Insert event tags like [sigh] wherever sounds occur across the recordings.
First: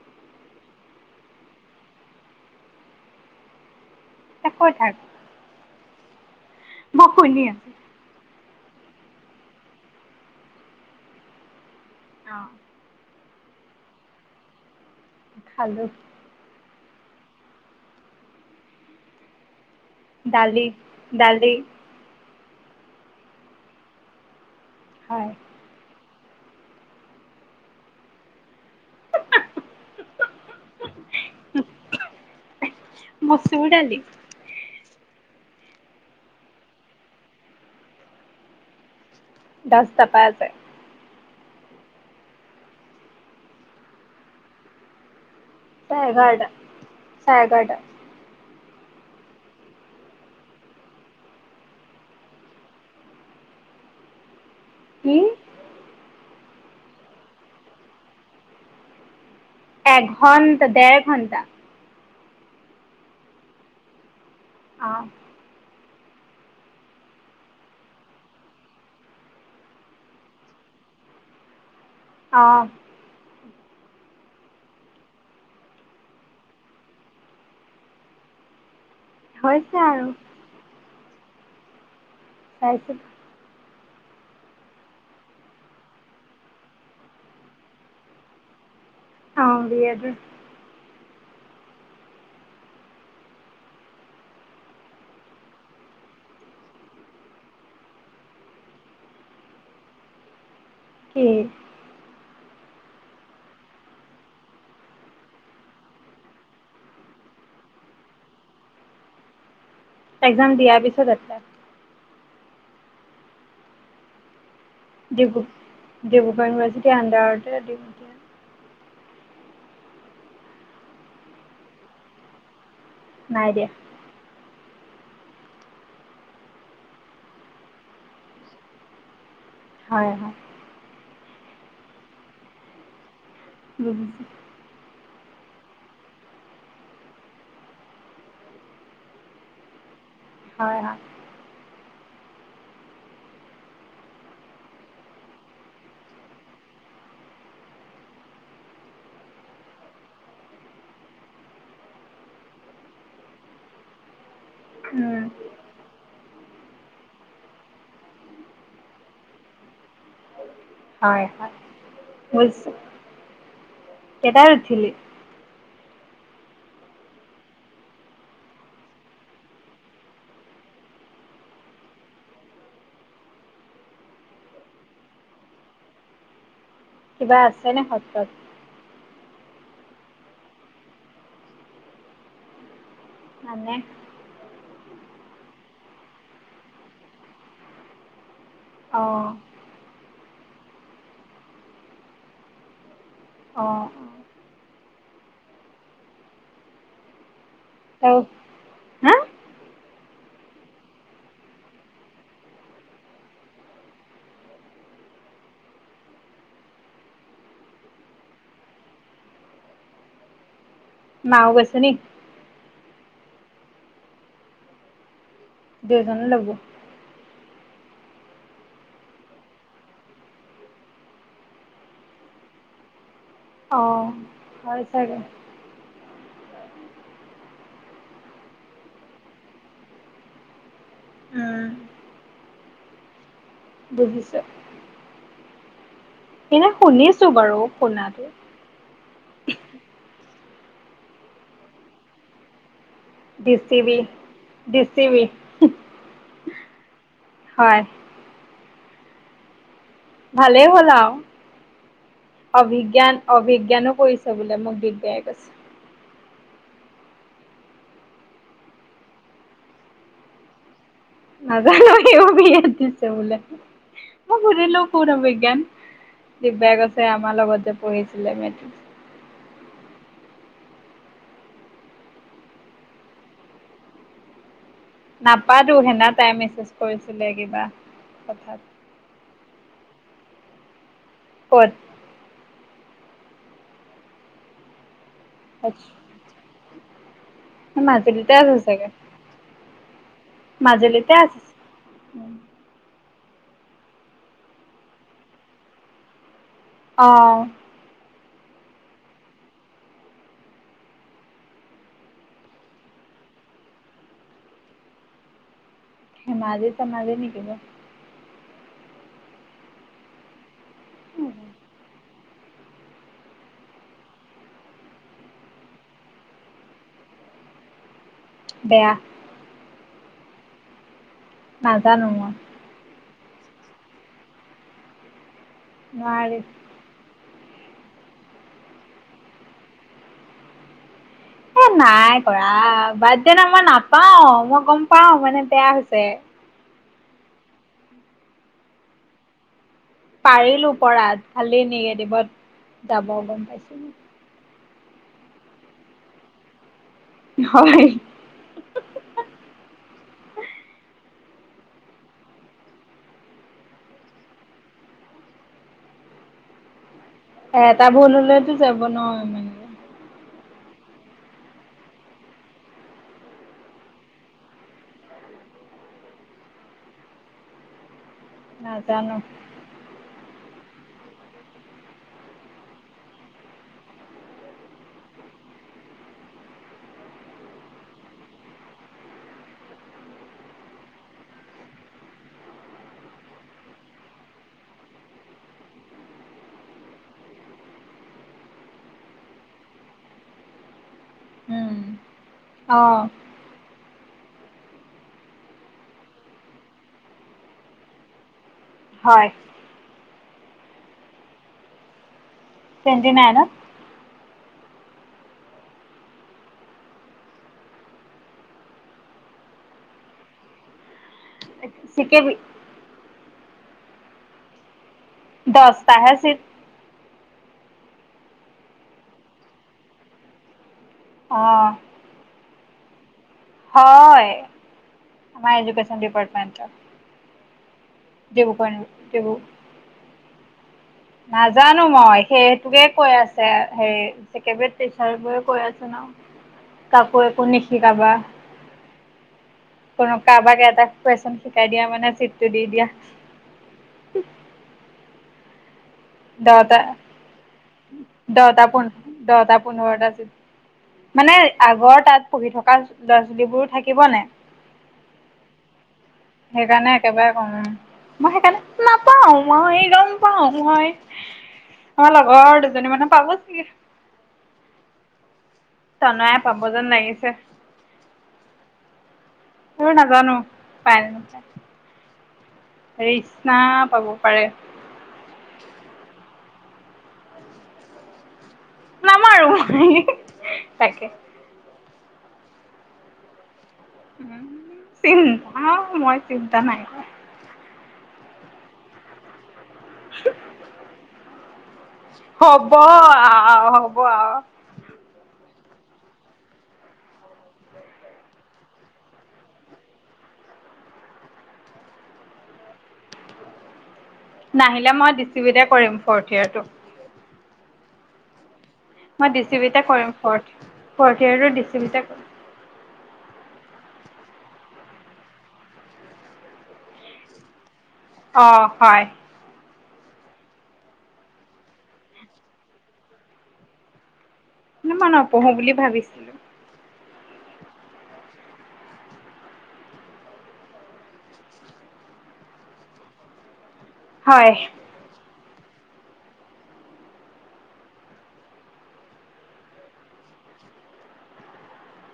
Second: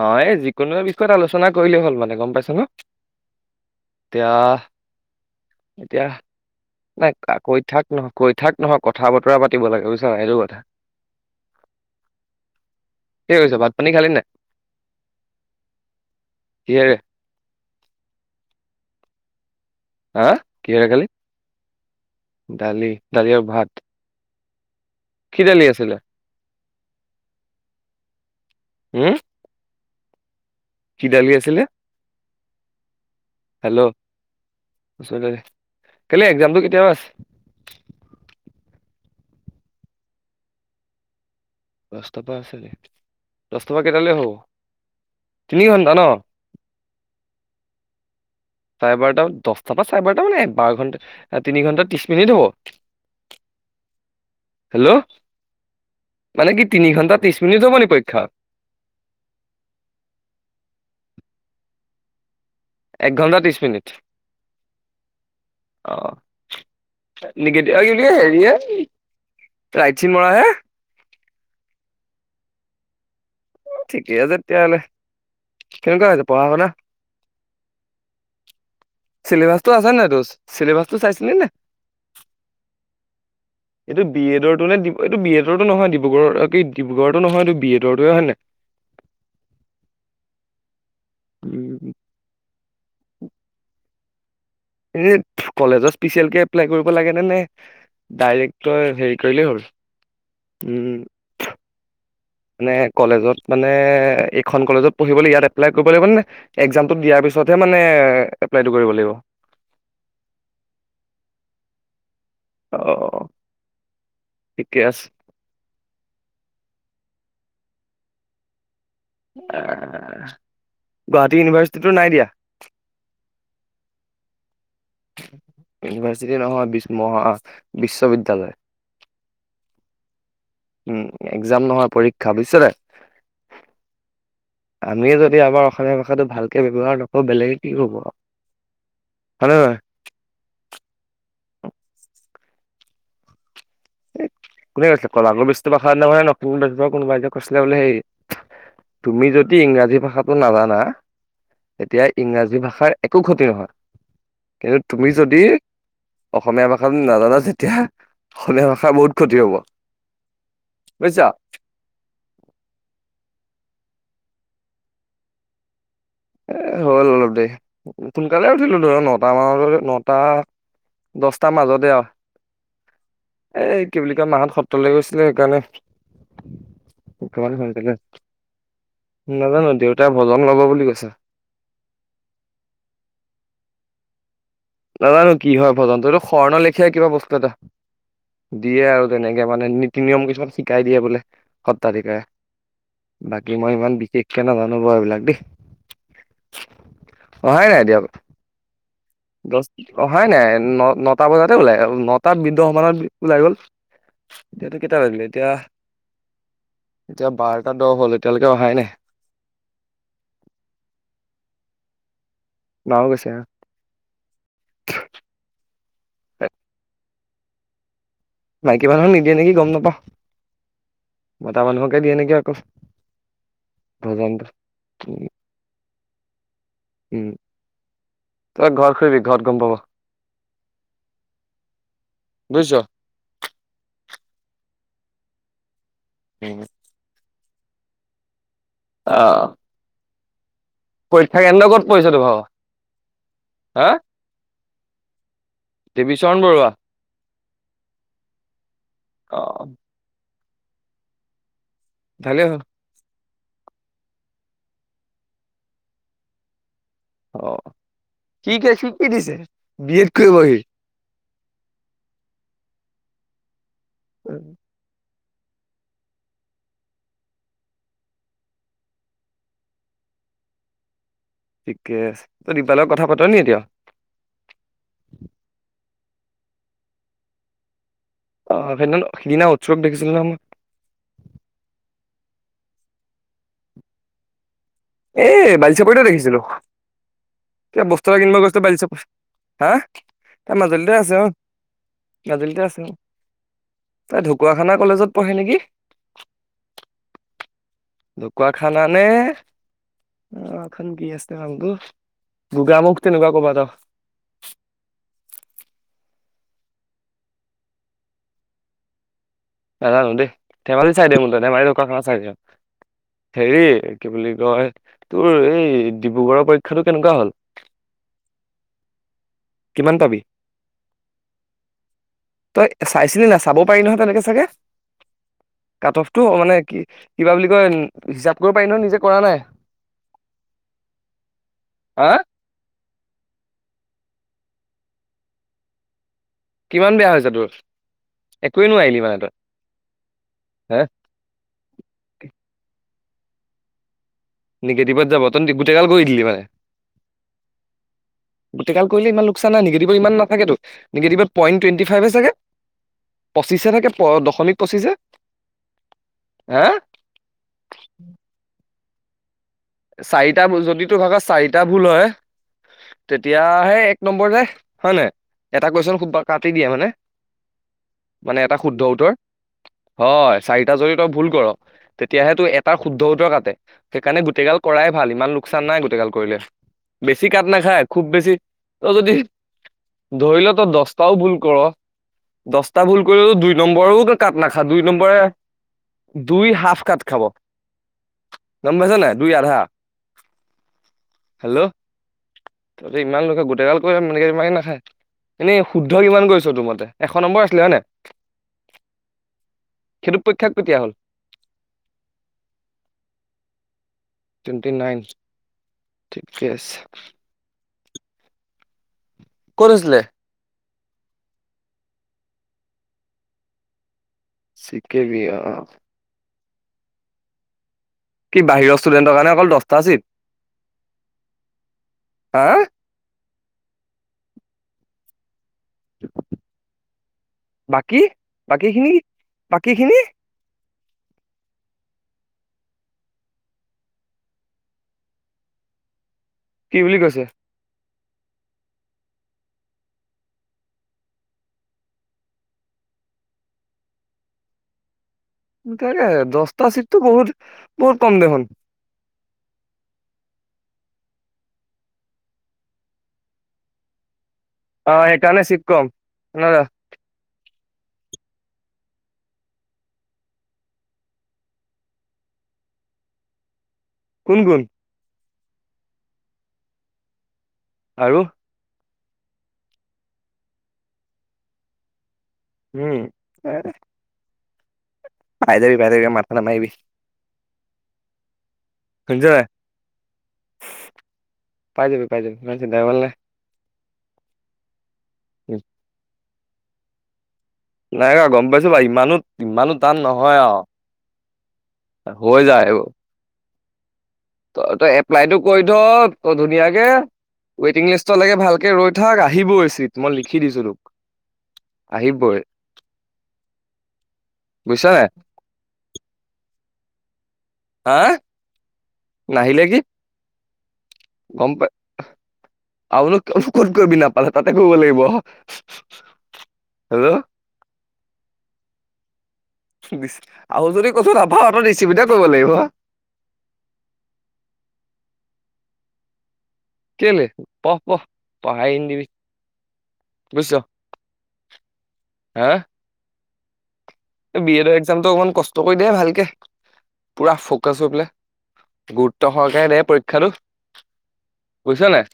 অ এই যিকোনো বিষয়ত আলোচনা কৰিলেই হ'ল মানে গম পাইছ ন। এতিয়া কৈ থাক। এতিয়া মই [unintelligible] শুনি কৈ থাক নহ, কৈ থাক নহয় কথা বতৰা পাতিব লাগে বুইছা নাই? এইটো কথা। অঁ। কি কৰিছ ভাত পানী খালি নে নাই? খালো। কিহেৰে? হা দালি, কিহেৰে খালি? দালি দালি দালি আৰু ভাত। হয়। [unintelligible] দালি আছিলে? হুম? কি দালি আছিলে? মচুৰ দালি। [unintelligible] কাইলে এক্সামটো কেতিয়া পৰা আছে? দছটা পা আছে। দছটা পা আছে নেকি? দছটা পৰা কেইটালে হব? তিনি ঘন্টা ন চাৰে এঘাৰটা চাৰে এঘাৰটা। চাৰে বাৰটা দছটাৰ পৰা চাৰে বাৰটা মানে বাৰ ঘণ্টা তিনি ঘণ্টা ত্ৰিশ মিনিট হব। [inaudible] হেল্ল' কি মানে কি তিনি ঘন্টা ত্ৰিশ মিনিট হব নি পৰীক্ষা? এঘণ্টা দেৰ ঘণ্টা। এক ঘণ্টা ত্ৰিশ মিনিট? অঁ। অ। নিগেট [unintelligible] হেৰি হে ৰাইট চিন মৰা হে। অঁ। ঠিকে আছে তেতিয়াহলে। কেনেকুৱা হৈছে পঢ়া শুনা? চিলেবাচটো হৈছে আছে নে আৰু নাই তোৰ উচ, চিলেবাচটো চাইছিলি নে? চাইছোঁ। এইটো বি এডৰটো নে দি এইটো বি এডৰটো নহয় ডিব্ৰুগড় কি ডিব্ৰুগড়তো নহয় এইটো বি এডৰটো হয় নে নাই? অঁ বি এডৰ। উম। এনে কলেজত স্পেচিয়েল কে এপ্লাই কৰিব লাগেনে নে ডাইৰেক তই হেৰি কৰিলেই হ'ল, উমঁ। কি? মানে কলেজত মানে এইখন কলেজত পঢ়িবলৈ ইয়াত এপ্লাই কৰিব লাগিব নে- এক্জামটো দিয়াৰ পিছতহে মানে এপ্লাইটো কৰিব লাগিব? এক্জাম দিয়াৰ পিছত এপ্লাই। অ', ঠিকে আছে। ডিব্ৰু-ডিব্ৰুগড়ৰ ইউনিভাৰ্চিটি আণ্ডাৰতে। গুৱাহাটী ইউনিভাৰ্চিটিটো নাই দিয়া? নাই দিয়া। ইউনিভাৰ্চিটি নহয়, বিশ মহা বিশ্ববিদ্যালয়। হয়। উমঁ, এক্জাম নহয়, পৰীক্ষা বুজিছ নে। [inaudible] আমি যদি আমাৰ অসমীয়া ভাষাটো ভালকে ব্যৱহাৰ নকৰো বেলেগে কি কৰিব আও। হয় নে নহয়? হয়-হয়। কোনে কৈছিলে, কলাগুৰু বিষ্ণুপ্ৰসাদ নে ন' কোনবাই কয়ছিলে বোলে সেই- তুমি যদি ইংৰাজী ভাষাটো নাজানা এতিয়া ইংৰাজী ভাষাৰ একো ক্ষতি নহয়। কিন্তু তুমি উম, যদি অসমীয়া ভাষা নাজানা যেতিয়া অসমীয়া ভাষা- বহুত ক্ষতি হ'ব। বুজিছা হয়-হয। কেইটাত উঠিলি? এ' হ'ল অলপ দেৰি, সোনকালে উঠিলো ধৰা নটা মান নটা- দহটাৰ মাজতে আৰু। এই কি বুলি কয় মাহঁত সত্ৰলৈ গৈছিলে সেইকাৰণে- কিবা ভালে আছেনে সত্ৰত নাজানো দেউতাই ভজন লব বুলি কৈছে। মানে নাজানো কি হয় ভজন তো, সেইটো শৰ্ণ লেখিয়াই কিবা বস্তু এটা। দিয়ে অ আৰু তেনেকে মানে নীতি-নিয়ম কিছুমান- শিকাই দিয়ে বোলে সত্ৰাধিকাৰে। বাকী অ অ মই ইমান বিশেষ- কে নেজানো বাৰু এইবিলাক দেই, অহাই নাই এতিয়াও। ত হা দচ, অ' অহাই নাই, ন-নটা বজাতে ওলাই নটা বিছ মানত ওলাই গ'ল। এতিয়াতো কেইটা বাজিলে এতিয়া, এতিয়া বাৰটা দ'হ হ'ল এতিয়ালৈকে অহাই নাই মাঁও গৈছে নেকি? মাঁও গৈছে অঁ',। দুইজনকে দিব? মাইকী মানুহক নিদিয়ে নেকি গম নাপাওঁ, মতা মানুহকে দিয়ে নেকি আকৌ। অঁ', হয় চাগে। তই ঘৰত সুধিবি ঘৰত গম পাব। উম বুজিছ। বুজিছো। এনেই শুনিছো বাৰু শুনাটো। অঁহ। পৰীক্ষা কেন্দ্ৰ ক'ত পৰিছে তো ভাগ? হা [unintelligible] দেৱীচৰণ বৰুৱা। হয় অ অ ভালেই হ'ল আৰু ভালেই হ'ল অভিজ্ঞান অভিজ্ঞানো কৰিছে বোলে মোক দিগদায়াই কৈছে অ কি দিছে কি দিছে বি এড কৰিবহি নাজানো হিও বিয়েট দিছে বুলে মই সুধিলোঁ কোন অভিজ্ঞান দিকবাইকোছে আমাৰ লগতে যে পঢ়িছিলে মেট্ৰিক ঠিকে আছে তই দীপাল লগত কথা পাতা নে এতিয়াও নাপাতো সেনা তাই মেছেজ কৰিছিলে কিবা অ কথাত সেইদিনা সিদিনা উৎসৱ দেখিছিলো নহয় মই কত এ বালিচাপৰিতে দেখিছিলো কিবা বস্তু এটা মাজুলীতে কিনিব আছে গৈছিলো চাগে বালিচাপৰি হা তাৰ মাজুলীতে আছে অ গাজুলীতে আছে অ তাই ঢকুৱাখানা কলেজত পঢ়ে নেকি অ ঢুকুৱাখানা নে অ এখন কি আছিলে নামটো গোগামুখ তেনেকুৱা কবাত আও মাজে ত মাজে নেকি নাজানো দেই ধেমালি চাইডে ধেমালী দোকখানা চাই হেৰি কি বুলি কয় তোৰ এই ডিব্ৰুগড়ৰ পৰীক্ষাতটো কেনেকুৱা হ'ল [inaudible] বেয়া। কিমন পাবি? নাজানো মই তই চাইছিলি নাই চাব পাৰি নহয় তেনেকে চাগে? কাট অফটো নোৱাৰি মানে কি কিবা বুলি কয় হিচাপ কৰিব পাৰি ন নিজে কৰা নাই? এ হা নাই কৰা বাট দে না মই নাপাও মই গম পাও মানে বেয়া হৈছে। কিমান বেয়া হৈছে তোৰ একোৱে নোৱাৰিলি মানে তই। পাৰিলো হা পৰাত খালি নিগেটিভত যাব গম পাইছো। নিগেটিভত যাব তই গোটেই কাল কৰি দিলি মানে। হয়। গোটেইগাল কৰিলে ইমান লোকচান নাই নিগেটি ইমানাথাকেতো নিগেটিভত পইনটুৱেনটি ফাইভে চাগে। পঁচিশে থাকে প দশমিক পঁচিছে হ? এ এটা ভুললেতো যাব ন মানে। চাৰিটা ভুল যদি তোৰ ভাগৰ চাৰিটা ভুল হয়। তেতিয়া সে এক নম্বৰ যাই হয় নাই এটা কুৱেশচন খুব কাটি দিয়ে মানে মানে এটা শুদ্ধ উ্তৰ নাজানো হয় চাৰিটা যদি তই ভুল কৰ তেতিয়াহে তো এটাৰ শুদ্ধ উতৰ কাটে সেইকাৰণে গোটেইগাল কৰাই ভাল, ইমান লোকচান নাই গোটেইগাল কৰিলে। বেছি কাট নাখায় খুব বেছি তই যদি ধৰিল তো দছটাও ভুল কৰ। দহটা ভুল কৰিলেও দুই নম্বৰেও কাত নাখা দুই নম্বৰে দুই হাফ কাত খাব গম পাইছ নাই? দুই আধা হেল্ল' উম অ ততি ইমান লোকে গোটেই গাল [unintelligible] নাখে এনেই শুদ্ধ কিমান কৰিছ তোৰ মতে এশ নম্বৰ আছিলে হয় ন? হয়। সেইটো পৰীক্ষা কেতিয়া হ'ল? টুৱেন্টি নাইনত। টুৱেণ্টি নাইন, ঠিকে আছে। ক'ত হৈছিলে? P K B. C K B, অ', অহ'। তাইহে আছিল। কি বাহিৰৰ ষ্টুডেণ্টৰ কাৰণে অকল দহটা চিত। অহ'। হা? হয়। আমাৰ এডুকেচন ডিপাৰ্টমেন্টত। বাকী, বাকী খিনি, ডিব্ৰু বাকী খিনি? নাজানো মই সেইটোকে কৈ আছে, হেৰি পি কে বি টিচাৰ বোৰেও কৈ আছো ন? কি বুলি কাকো কৈছে একো নিশিকাবা। [inaudible] কোনো কাৰোবাক এটা কুৱেশন শিকাই দিয়া মানে, চিটটো দি দিয়া। তাকে দহটা চিটটো বহুত, বহুত কম দেখোন। দহটা পোন্ধ দহটা পোন্ধৰতা মানে আগৰ তাত পঢ়ি থকা ল'ৰা-ছোৱালীবোৰো থাকিব নে? অ' এইকাৰণে চিত কম। ন সেইকাৰণে একেবাৰে কম, মই সেইকাৰণে নাপাওঁ মই গম পাওঁ মই আমাৰ লগৰৰ দুজনী মানে পাব চাগে। কোন কোন? ত্ৰনয়াই পাব যেন লাগিছে। আৰু? মই নাজানো, পাই উম এ হেৰিশ্ণাই পাব পাৰে। পাই যাবি, পাই যাবি মাথা নামাৰিবি। শুনিছ নাই নামাৰো, উহুহো তাকে। পাই যাবি, পাই যাবি ইমান চিন্তা কৰিব নালাগে। উম, চিন্তা, মই চিন্তা নাই কৰা। নাই কৰা গম পাইছোঁ বাৰু, ইমানো ইমানো টান নহয় আৰু। হৈ হ'ব আৰু, হ'ব আৰু। ত-তই এপ্লাইটো কৰি থ', ধুনীয়াকে ৱেটিং লিষ্টলৈকে ভালকে ৰৈ থাক, আহিবই চিত মই লিখি দিছোঁ তোক। আহিবই। বুজিছ নাহিলে নাই মই ডি চি বিতে কৰিম, ফৰ্থ ইয়েৰটো। হা? মই ডি চি নাহিলে কি বিটে কৰিম ফৰ্থ, ফৰ্থ গম ইয়াৰ্টো ডি পাই চি বিতে আৰুনো ক-ক'ত কৰিবি নাপালে তাতে কৰিব লাগিব, উহুহু হেল্ল'! অ', হয়। ডিচ আৰু যদি ক'তো নাপাওঁ, তই ডি চি বিতে কৰিব লাগিব। না মই নপঢ়ো বুলি ভাবিছিল। কেলে পঢ়, পঢ়। পঢ়া এৰি নিদিবি, বুজিছ। হা? বি হয় এ টু একজামটো অকণমান কষ্ট কৰি দিয়ে ভালকে। পুৰা ফকাচ হৈ পেলে, গুৰুত্ব সহকাৰে দে পৰীক্ষাটো। বুজিছ' নাই?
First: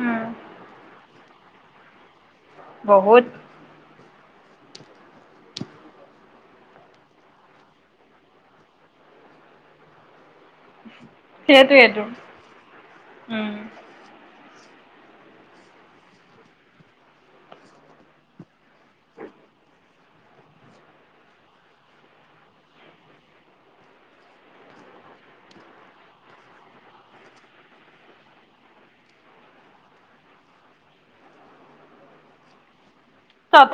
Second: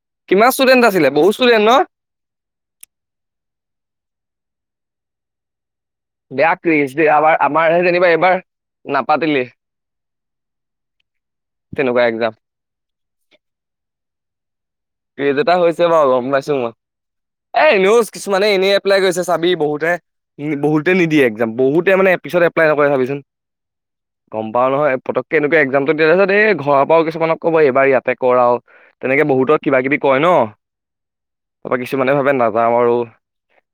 উম, কিমান ষ্টুডেন্ট আছিলে বহুত ষ্টুডেন্ট ন'? বহুত। বেয়া ক্ৰেচ দে আমাৰ আমাৰ সে যেনিবা এবাৰ নাপাতিলে। তেনেকুৱা সেইটোৱে এক্সাম উম। ক্ৰেজ এটা হৈছে বাৰু গম পাইছোঁ মই। এ, এনেও কিছুমানে এনেই এপ্লাই কৰিছে চাবি বহুতে। উম, বহুতে নিদিয়ে একজাম বহুতে মানে পিছত এপ্লাই নকৰে চাবিচোন। গম পাওঁ নহয় পটককে এনেকুৱা একজামটো দিয়া পিছত এই ঘৰৰ পৰাও কিছুমানক ক'ব এইবাৰ ইয়াতে কৰ আৰু। তেনেকে বহুতক কিবা কিবি কয় ন'। কিছুমানে ভাবে নাযাওঁ আৰু।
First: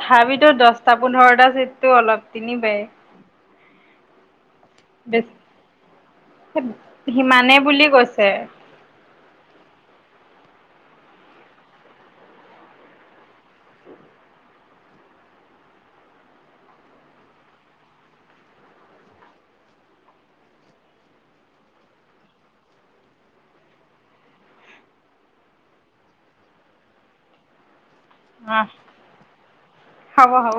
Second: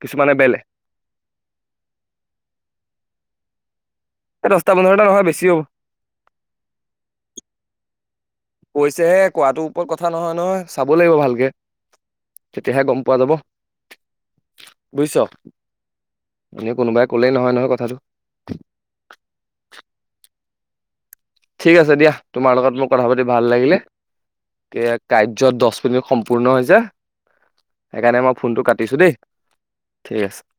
কিছুমানে বেলেগ দচটা পোন্ধৰটা চিতটো অলপ তিনিবে। এই দচটা পোন্ধৰটা নহয় বেছি হ'ব। সিমানে বুলি কৈছে। কৈছেহে কোৱাটোৰ ওপৰত কথা নহয়, নহয় চাব লাগিব ভালকে। তেতিয়াহে গম পোৱা যাব। বুজিছ'। এনেই কোনোবাই কলেই নহয় নহয় কথাটো। ঠিক আছে দিয়া, তোমাৰ লগত মোৰ কথা পাতি ভাল লাগিলে। এ, কাৰ্যত দচ মিনিট সম্পূৰ্ণ হৈছে। সেইকাৰণে মই ফোনটো আহ কাতিছো দেই। ঠিক হ'ব আছে হ'ব।